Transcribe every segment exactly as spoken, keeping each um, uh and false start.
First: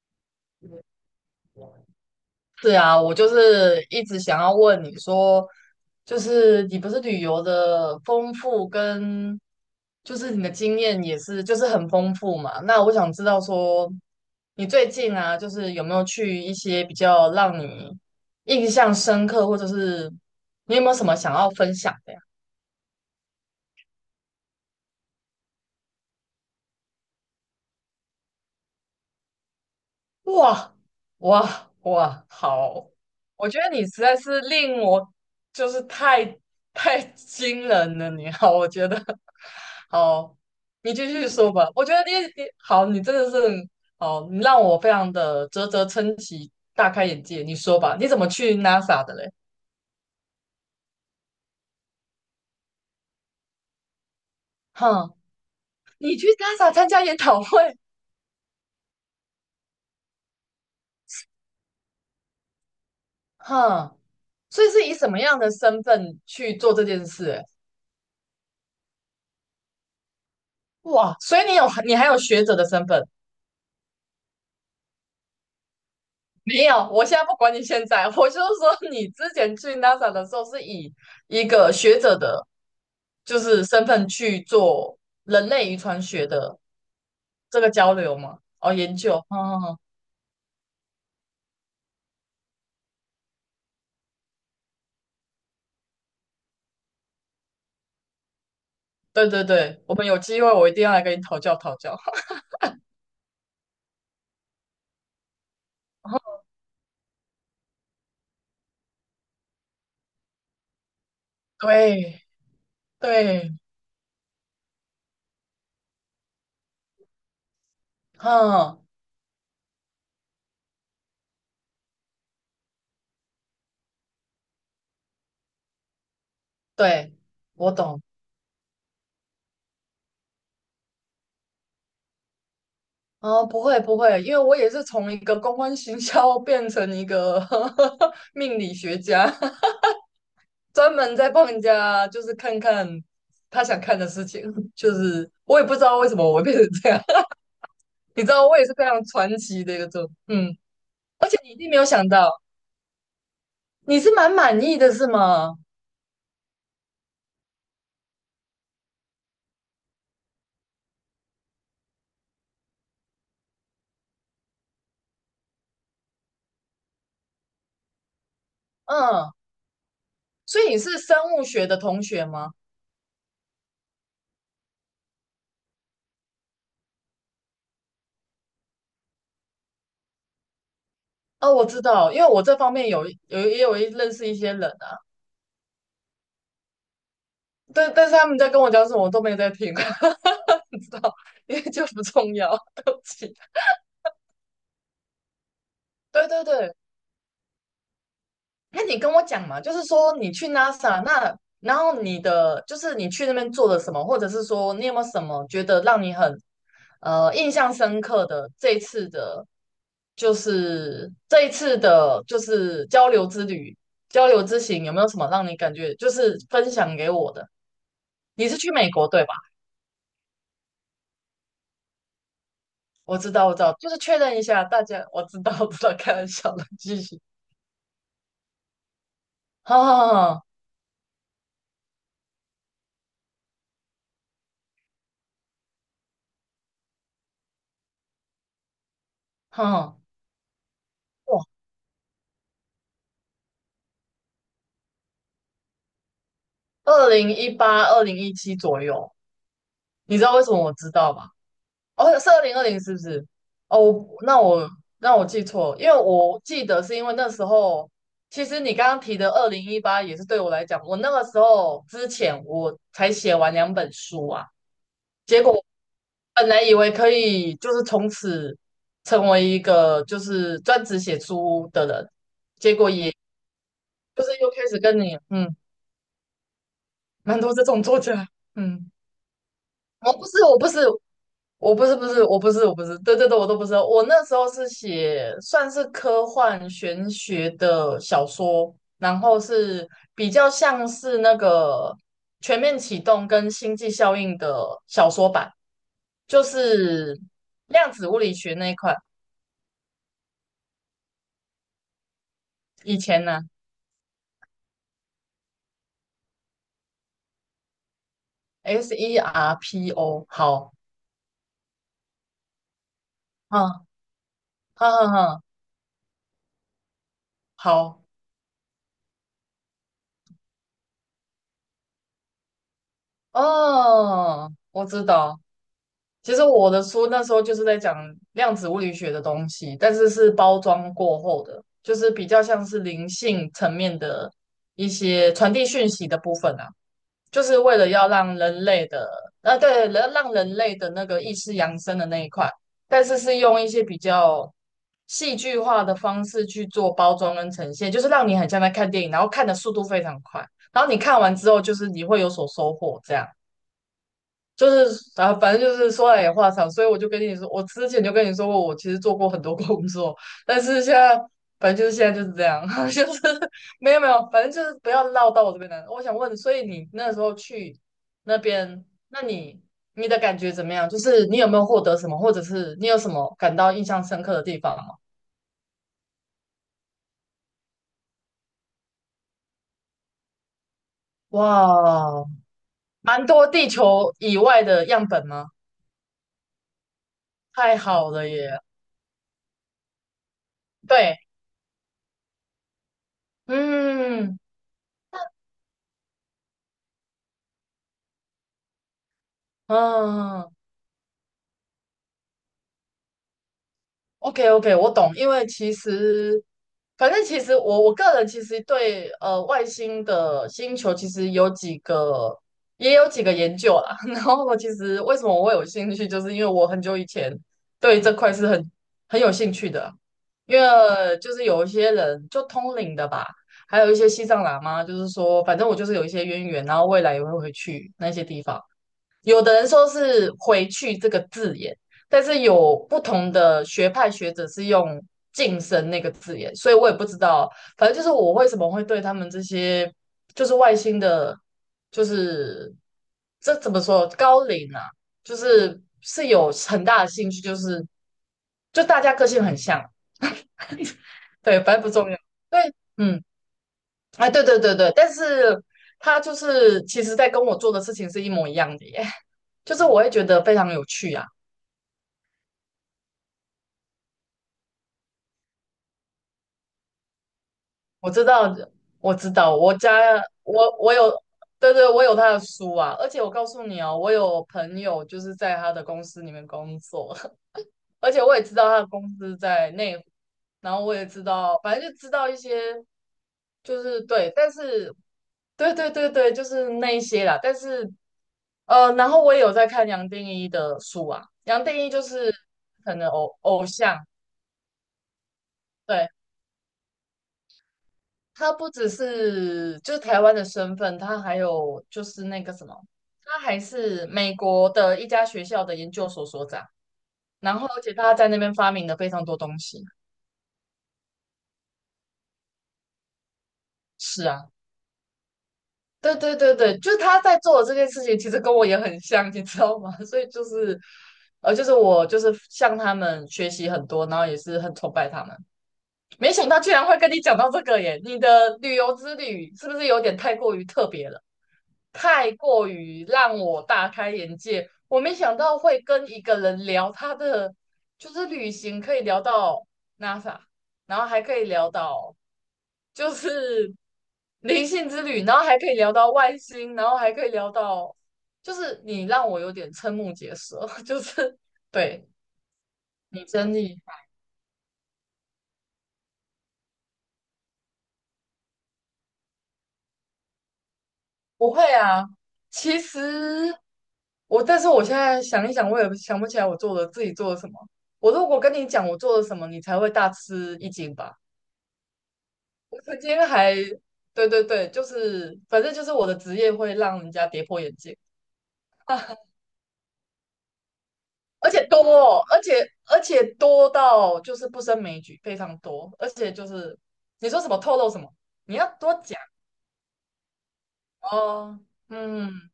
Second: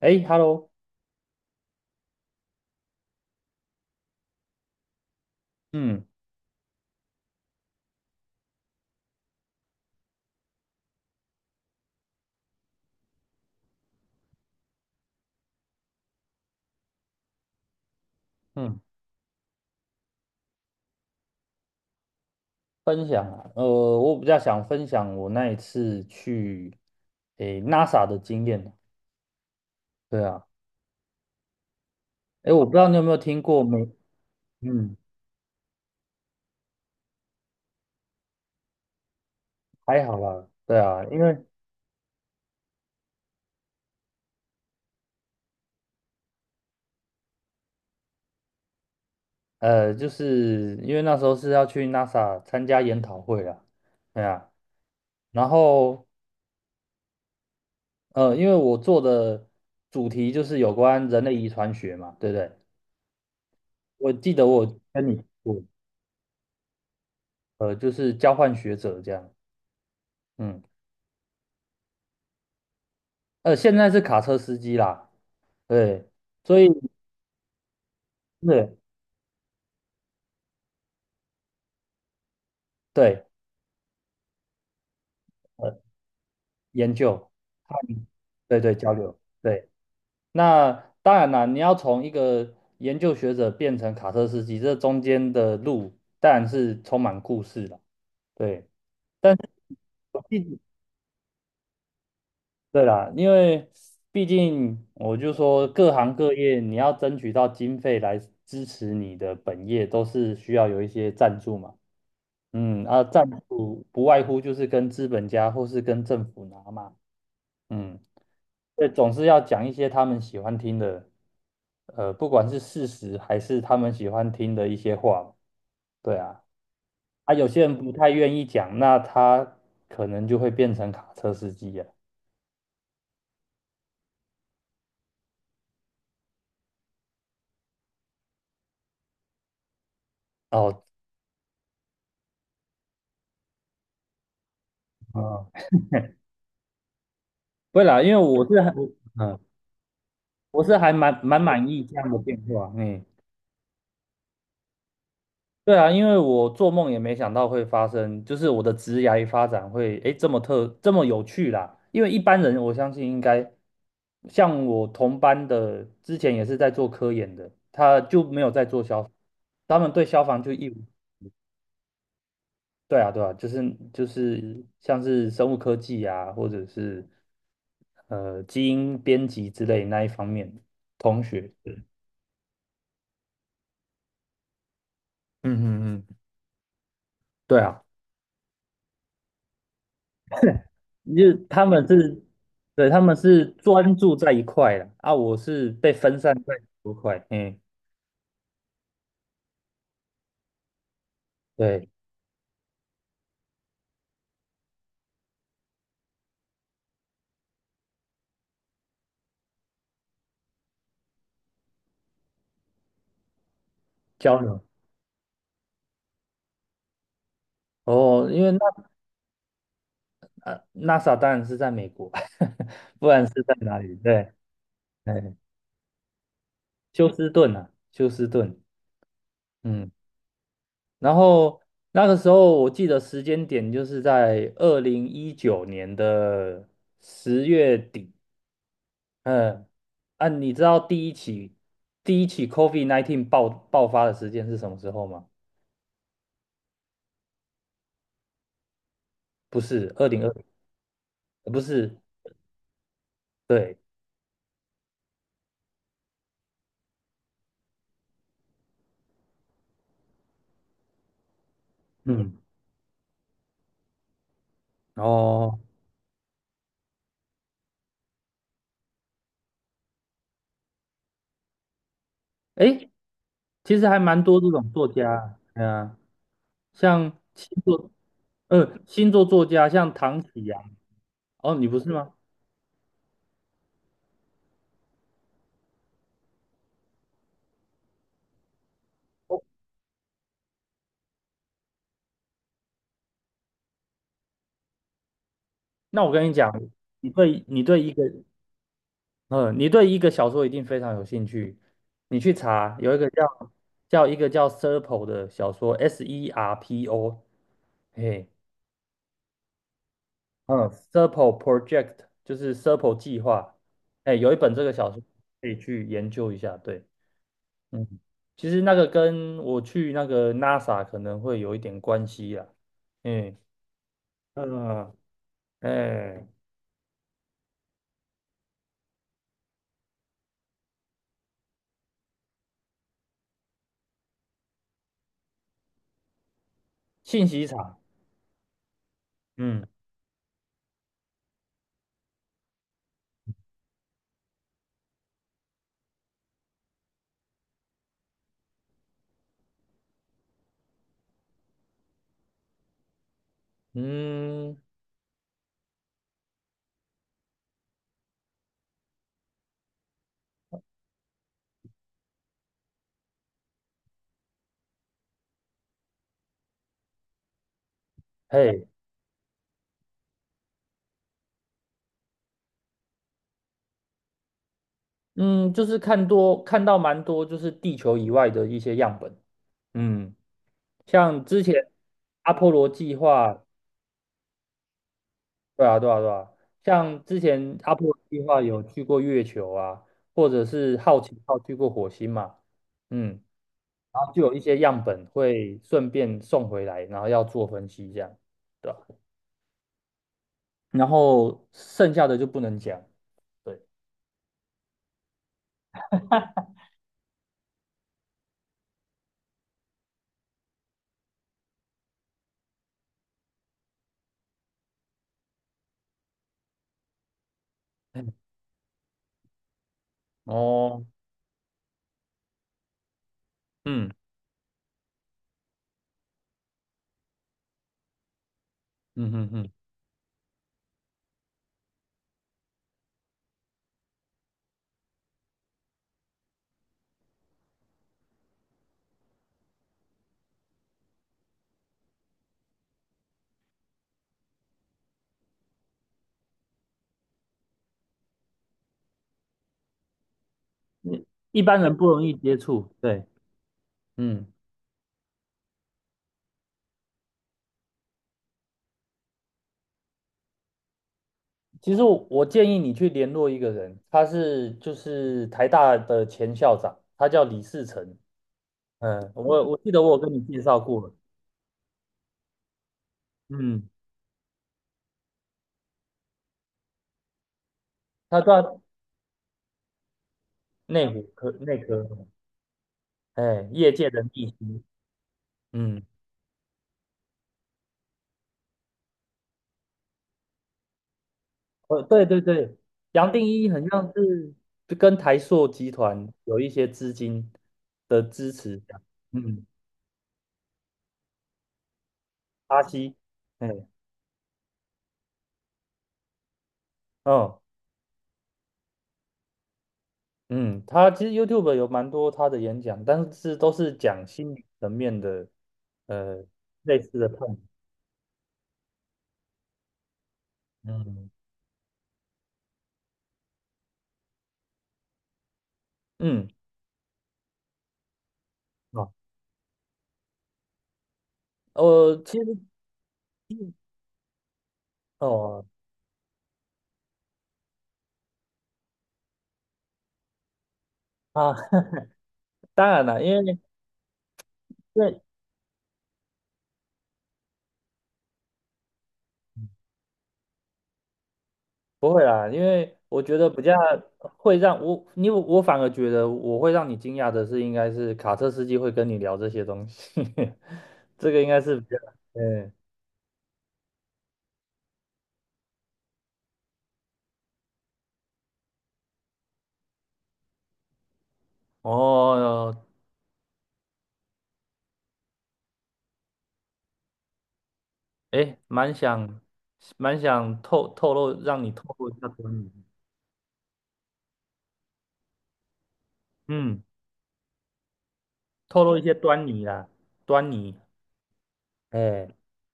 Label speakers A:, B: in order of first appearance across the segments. A: 哎，Hello。
B: 是啊，我就是一直想要问你说，
A: 嗯
B: 就是你不是旅游的丰富跟，就是你的经验也是就是很丰富嘛？那我想知道说，你最近啊，就是有没有去一些比较让你印
A: 嗯。
B: 象深刻，或者是你有没有什么想要分享的？呀？
A: 分享啊，呃，我比较想分享我那一次去，诶，NASA 的经验啊。对啊。
B: 哇哇哇，
A: 哎，我不知道
B: 好！
A: 你有没有听
B: 我觉
A: 过
B: 得
A: 没。
B: 你实在是令
A: 嗯，
B: 我就是太太惊人了，你好，我觉得
A: 还好
B: 好，
A: 啦。对
B: 你
A: 啊，
B: 继
A: 因
B: 续
A: 为
B: 说吧。我觉得你你好，你真的是好，你让我非常的啧啧称奇，大开眼界。你说吧，你怎么去 NASA 的嘞？
A: 呃，就是因为那时候是要去 NASA 参加研讨会啦。对啊。
B: 哼，
A: 然后
B: 你去 NASA 参加研讨会，
A: 呃，因为我做的主题就是有关人类遗传学嘛，对不对？
B: 哼，
A: 我记得我
B: 所以
A: 有
B: 是以
A: 跟
B: 什么
A: 你
B: 样的
A: 我
B: 身份去做这件事欸
A: 呃，就是交换学者这样。嗯。
B: 哇，所以你有你还有学者的身份。
A: 呃，现在是卡车司机啦。对，所
B: 没
A: 以
B: 有，我现在不管你现在，我就是
A: 是，
B: 说你之前去 NASA 的时候是以一个学者的，
A: 对，
B: 就是身份去做人类遗
A: 呃，
B: 传学的
A: 研究，
B: 这个交流嘛，
A: 对
B: 哦，
A: 对，交
B: 研
A: 流，
B: 究，
A: 对。
B: 嗯，
A: 那当然啦，你要从一个研究学者变成卡车司机，这中间的路当然是充满故事了。对。
B: 对
A: 但
B: 对
A: 是
B: 对，我们有
A: 我记
B: 机会
A: 得
B: 我一定要来跟你讨教讨教。
A: 对啦，因为毕竟我就说各行各 业你要争取到经费来支持你的本业，都是需要有一些赞助嘛。
B: 对
A: 嗯啊，赞
B: 对，
A: 助不外乎就是跟资本家或是跟政府拿嘛。嗯，
B: 嗯，
A: 对，总是要讲一些他们喜欢听的，呃，不管是事实还是他们喜欢听的一些话。对啊。
B: 对，
A: 啊，有些
B: 我
A: 人不
B: 懂。
A: 太愿意讲，那他可能就会变成卡车司机啊。
B: 哦，不会不会，因为我也是从一个公关行销变成一个 命理学家。
A: 哦，
B: 专门在帮人家，就是看看他想看的事情，就是我
A: 嗯，
B: 也不知道为什么我会变成这样，
A: 不会 啦，因为
B: 你知
A: 我
B: 道我
A: 是
B: 也
A: 还，
B: 是非常传
A: 嗯，
B: 奇的一个状，嗯，
A: 我是还蛮
B: 而且
A: 蛮
B: 你一
A: 满
B: 定没
A: 意
B: 有
A: 这
B: 想
A: 样的
B: 到，
A: 变化。嗯。
B: 你是蛮满意的是吗？
A: 对啊，因为我做梦也没想到会发生，就是我的职涯发展会诶这么特这么有趣啦。因为一般人我相信应该像我同班的，之前也是在做科研的，他就没有在做消防，
B: 嗯，
A: 他们对消防就
B: 所
A: 一
B: 以
A: 无。
B: 你是生物学的同学吗？
A: 对啊对啊，就是就是像是生物科技啊，或者是呃基因编辑之类那一方面同学。
B: 哦，我知道，因为我这方面有有也有一认识一些人啊，
A: 嗯嗯嗯，对啊。
B: 但但是他们在跟我讲什么，我都没在听，你知
A: 就
B: 道，
A: 为
B: 因为
A: 他
B: 就
A: 们
B: 不
A: 是，
B: 重要，
A: 对，
B: 对
A: 他
B: 不
A: 们
B: 起。
A: 是专注在一块的啊，我是被分
B: 对
A: 散
B: 对
A: 在很
B: 对，
A: 多块。嗯，
B: 那你跟我讲嘛，就是说你去 NASA 那，然
A: 对，
B: 后你的就是你去那边做了什么，或者是说你有没有什么觉得让你很呃印象深刻的这一次的，就是这一次的，就是交流之旅、交
A: 交
B: 流
A: 流。
B: 之行，有没有什么让你感觉就是分享给我的？
A: 哦，因
B: 你
A: 为
B: 是
A: 那
B: 去美国对吧？
A: 呃 NASA 当然是在美国。不
B: 我
A: 然
B: 知
A: 是
B: 道，
A: 在
B: 我知道，
A: 哪
B: 就
A: 里？
B: 是确
A: 对，
B: 认一下大家，
A: 哎，
B: 我知道，我知道，开玩笑的，继
A: 休
B: 续，
A: 斯顿啊，休斯顿。
B: 好
A: 嗯，
B: 好好
A: 然后那个时候我记得时间点就是在二零一九年的十月底。
B: 好，
A: 嗯，
B: 好
A: 啊，你知道第一
B: 哇，
A: 起第一起 COVID 十九 爆爆发的时间是什么时候吗？
B: 二零一八、二零一七左右。
A: 不是二
B: 你
A: 零
B: 知
A: 二
B: 道为
A: 零
B: 什么我知道吗？
A: 呃不是。
B: 哦，是二零二零是不是？
A: 对。
B: 哦，我那我那我记错了因为我记得是因为那时候，其实你刚刚提的二零一八也是对我来讲，我那个时候之
A: 嗯，
B: 前我才写完两本书啊，结
A: 哦，
B: 果本来以为可以就是从此成为一个就是专职写书的人，结果
A: 诶，
B: 也
A: 其实还蛮
B: 就是
A: 多这
B: 又开
A: 种
B: 始
A: 作
B: 跟你
A: 家。
B: 嗯，
A: 对啊，像
B: 蛮
A: 星
B: 多这种
A: 座。
B: 作家，
A: 嗯，
B: 嗯，
A: 星座作家像
B: 我
A: 唐
B: 不
A: 启
B: 是我不
A: 阳。
B: 是，
A: 哦，你
B: 我
A: 不
B: 不
A: 是
B: 是不
A: 吗？
B: 是我不是我不是，对对对，我都不是哦。我那时候是写算是科幻玄学的小说，然后是比较像是那个《全面启动》跟《星际效应》的小说版，
A: 那我跟你
B: 就
A: 讲，你
B: 是
A: 对你对
B: 量
A: 一个，
B: 子物理学那一块。
A: 嗯，你对一个小说一定非常有兴趣，你去查有一
B: 以
A: 个
B: 前呢
A: 叫叫一个叫 Serpo 的小说，S E R P O。嘿。
B: ，S E R P O，
A: 嗯
B: 好，
A: s e r p e Project， 就是 s e r p e 计划。
B: 嗯，
A: 哎，有一本这个小
B: 哼
A: 说
B: 哼哼
A: 可以去研究一下。对。嗯，
B: 好，
A: 其实那个跟我去那个 NASA 可能会有一点关系啦。嗯
B: 哦，我
A: 嗯，
B: 知道。
A: 哎，
B: 其实我的书那时候就是在讲量子物理学的东西，但是是包装过后的，就是比较像是灵性层面的一些传递讯息的部分啊，
A: 信
B: 就
A: 息
B: 是为
A: 场。
B: 了要让人类的，呃，
A: 嗯
B: 对，让让人类的那个意识扬升的那一块，但是是用一些比较戏剧化的方式去做包装跟呈现，就是让你很像在看电影，然后看的速度非常快，然后你看完之后，就是你会有所收获这样。
A: 嗯，
B: 就是啊，反正就是说来也话长，所以我就跟你说，我之前就跟你说过，我其实做过很多工作，但是现在反正就是现在就是这样，就是没有没有，反正就是不要绕到我这边来。我想问，所以你那时候去那
A: 嘿，
B: 边，那你你的感觉怎么样？就是你有没有获得什么，或者是你有什么感到印象深刻的地方吗？
A: 嗯，就是看多看到蛮多，就是地球以外的一些样本。嗯，像之前
B: 哇，
A: 阿波罗计
B: 蛮
A: 划。
B: 多地球以外的样本吗？
A: 对啊，对啊，对啊，像之前阿
B: 太
A: 波罗
B: 好
A: 计
B: 了
A: 划
B: 耶！
A: 有去过月球啊，或者是好
B: 对，
A: 奇号去过火星嘛。嗯，然后就有
B: 嗯
A: 一些样本会顺便送回来，然后要做分析这样，对吧？
B: 嗯。
A: 然后剩下的就不能讲。对。
B: OK OK，我懂，因为其实，反正其实我我个人其实对呃外星的星球其实有几个也有几个研究啦。然后我其实为什么我会有兴趣，就是因为我很久以前对
A: 嗯，
B: 这块是很很有兴趣的，因为
A: 哦，
B: 就是有一些人就通灵的吧，还
A: 嗯
B: 有一些西藏喇嘛，就是说反正我就是有一些渊源，然后未来也会回去那些地方。
A: 嗯嗯
B: 有
A: 嗯。
B: 的人说是"回去"这个字眼，但是有不同的学派学者是用"晋升"那个字眼，所以我也不知道。反正就是我为什么会对他们这些就是外星的，就是这怎么说高龄啊，就是是有很大的兴趣，就是就大家个性很像，
A: 你一般
B: 对，
A: 人
B: 反正
A: 不
B: 不
A: 容
B: 重
A: 易
B: 要。
A: 接触。
B: 对，
A: 对。
B: 嗯，
A: 嗯，
B: 啊，对对对对，但是他就是其实在跟我做的事情是一模一样的耶。就是我会觉得非常有趣啊。
A: 其实我我建议你去联络一个人，他是就是台大的前校长，他叫李士成。
B: 我知道，
A: 嗯，
B: 我知
A: 我
B: 道，
A: 我记
B: 我
A: 得我
B: 家
A: 有跟你介绍
B: 我我
A: 过。
B: 有，对对，我有他的书啊，而且我告诉
A: 嗯，
B: 你哦，我有朋友就是在他的公司里面工作，而
A: 他
B: 且我也
A: 在
B: 知道他的公司在内湖然后
A: 内
B: 我
A: 湖
B: 也知
A: 科内
B: 道，反
A: 科。
B: 正就知道一些，
A: 哎，业
B: 就
A: 界
B: 是
A: 的秘
B: 对，但
A: 书。
B: 是对
A: 嗯，
B: 对对对，就是那一些啦，但是呃，然后我也有在看杨定一的书啊，杨定
A: 呃，
B: 一就
A: 对对
B: 是
A: 对，
B: 可能
A: 杨定
B: 偶
A: 一很
B: 偶
A: 像
B: 像。
A: 是就跟台塑集
B: 对。
A: 团有一些资金的支
B: 他
A: 持。
B: 不只
A: 嗯，
B: 是就是台湾的身份，他还有就是那个
A: 巴
B: 什么，
A: 西。
B: 他
A: 哎，
B: 还是美国的一家学校的研究所所长。
A: 哦，
B: 然后，而且他在那边发明了非常多东西。
A: 嗯，他其实 YouTube 有蛮多他的演讲，但是都是讲
B: 是
A: 心理
B: 啊，
A: 层面的，
B: 对
A: 呃，
B: 对对对，
A: 类
B: 就是
A: 似的
B: 他在
A: 痛。
B: 做的这件事情，其实跟我也很像，你知道吗？所以就是，
A: 嗯
B: 呃，就是我就是向他们学习很多，然后也是很崇拜他们。
A: 嗯，
B: 没想到居然会跟你讲到这个耶！你的旅
A: 哦，
B: 游之旅是不是有点太过于特别了？
A: 我其
B: 太
A: 实
B: 过于让我大开眼界。我没想
A: 哦。
B: 到会跟一个人聊他的，就是旅行可以聊到 NASA，然后还
A: 啊，
B: 可以聊到
A: 当然了。
B: 就
A: 因为
B: 是 灵性
A: 对，
B: 之旅，然后还可以聊到外星，然后还可以聊到，就是你让我有点瞠目结舌，就是
A: 不会
B: 对
A: 啦，因为我觉
B: 你
A: 得比
B: 真
A: 较
B: 厉
A: 会让我因为我反而觉得我会让你惊讶的是，应该是卡车司机会跟你聊这些东西。这个应该
B: 不
A: 是
B: 会
A: 比较。
B: 啊，
A: 嗯，
B: 其实我，但是我现在想一想，我也想不起来我做了自己做了什么。我如果跟你讲我做了什么，你才会大吃一惊吧？
A: 哦，
B: 我曾经还，对对对，就是反正就是我的职业会让人家跌破眼镜，
A: 哎，蛮想 蛮想透透露让你
B: 而且
A: 透
B: 多
A: 露一下
B: 哦，
A: 端
B: 而
A: 倪。
B: 且而且多到就是不胜枚举，非常多，而且就
A: 嗯，
B: 是你说什么透露什么，你
A: 透
B: 要
A: 露一些
B: 多讲
A: 端倪啦，端倪。
B: 哦。
A: 哎，
B: 嗯，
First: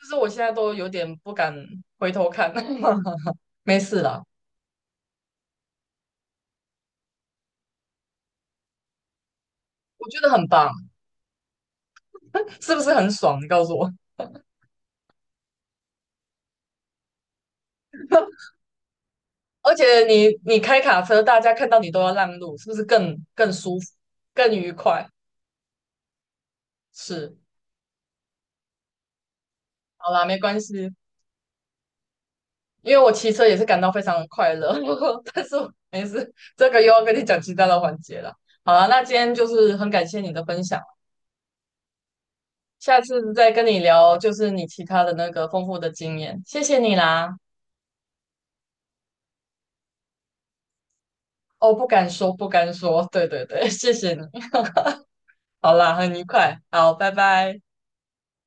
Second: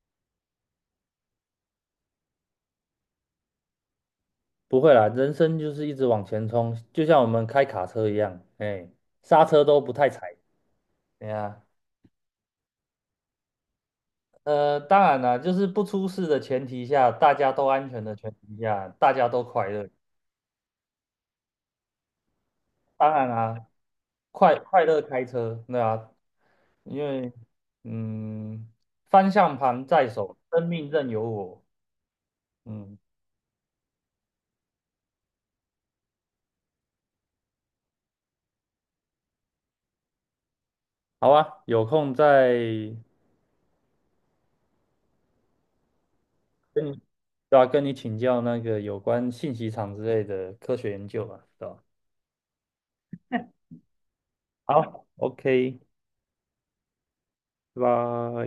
B: 就是我现在都有点不敢回头看，没事啦。
A: 不会啦，人生就是一直往前冲，就像我们开卡车一样。哎，刹车都不太
B: 我觉得
A: 踩。
B: 很棒，
A: 哎呀。
B: 是不是很爽？你告诉我。
A: 呃，当然啦，就是不出事的前提下，大家都安全的前提下，大家都快
B: 而
A: 乐。
B: 且你你开卡车，大家看到你都要让路，是不是
A: 当
B: 更
A: 然
B: 更
A: 啦，
B: 舒服、更
A: 快
B: 愉
A: 快乐
B: 快？
A: 开车。对啊，因为
B: 是，
A: 嗯，方向盘在
B: 好啦，
A: 手，
B: 没关
A: 生命
B: 系，
A: 任由我。
B: 因
A: 嗯，
B: 为我骑车也是感到非常的快乐，但是我没事，这个又要跟你讲其他的环节了。好啦，那今天就是很感谢你的分享，
A: 好啊，有空再
B: 下次再跟你聊就是你其他的那个丰富的经验，谢谢
A: 跟
B: 你
A: 你，
B: 啦。
A: 对啊，跟你请教那个有关信息场之类的科学研究吧，对
B: 哦，
A: 吧？
B: 不敢说，不敢说，对对对，谢谢你。
A: 好
B: 好
A: ，OK，
B: 啦，很愉快，好，拜拜。
A: 拜拜。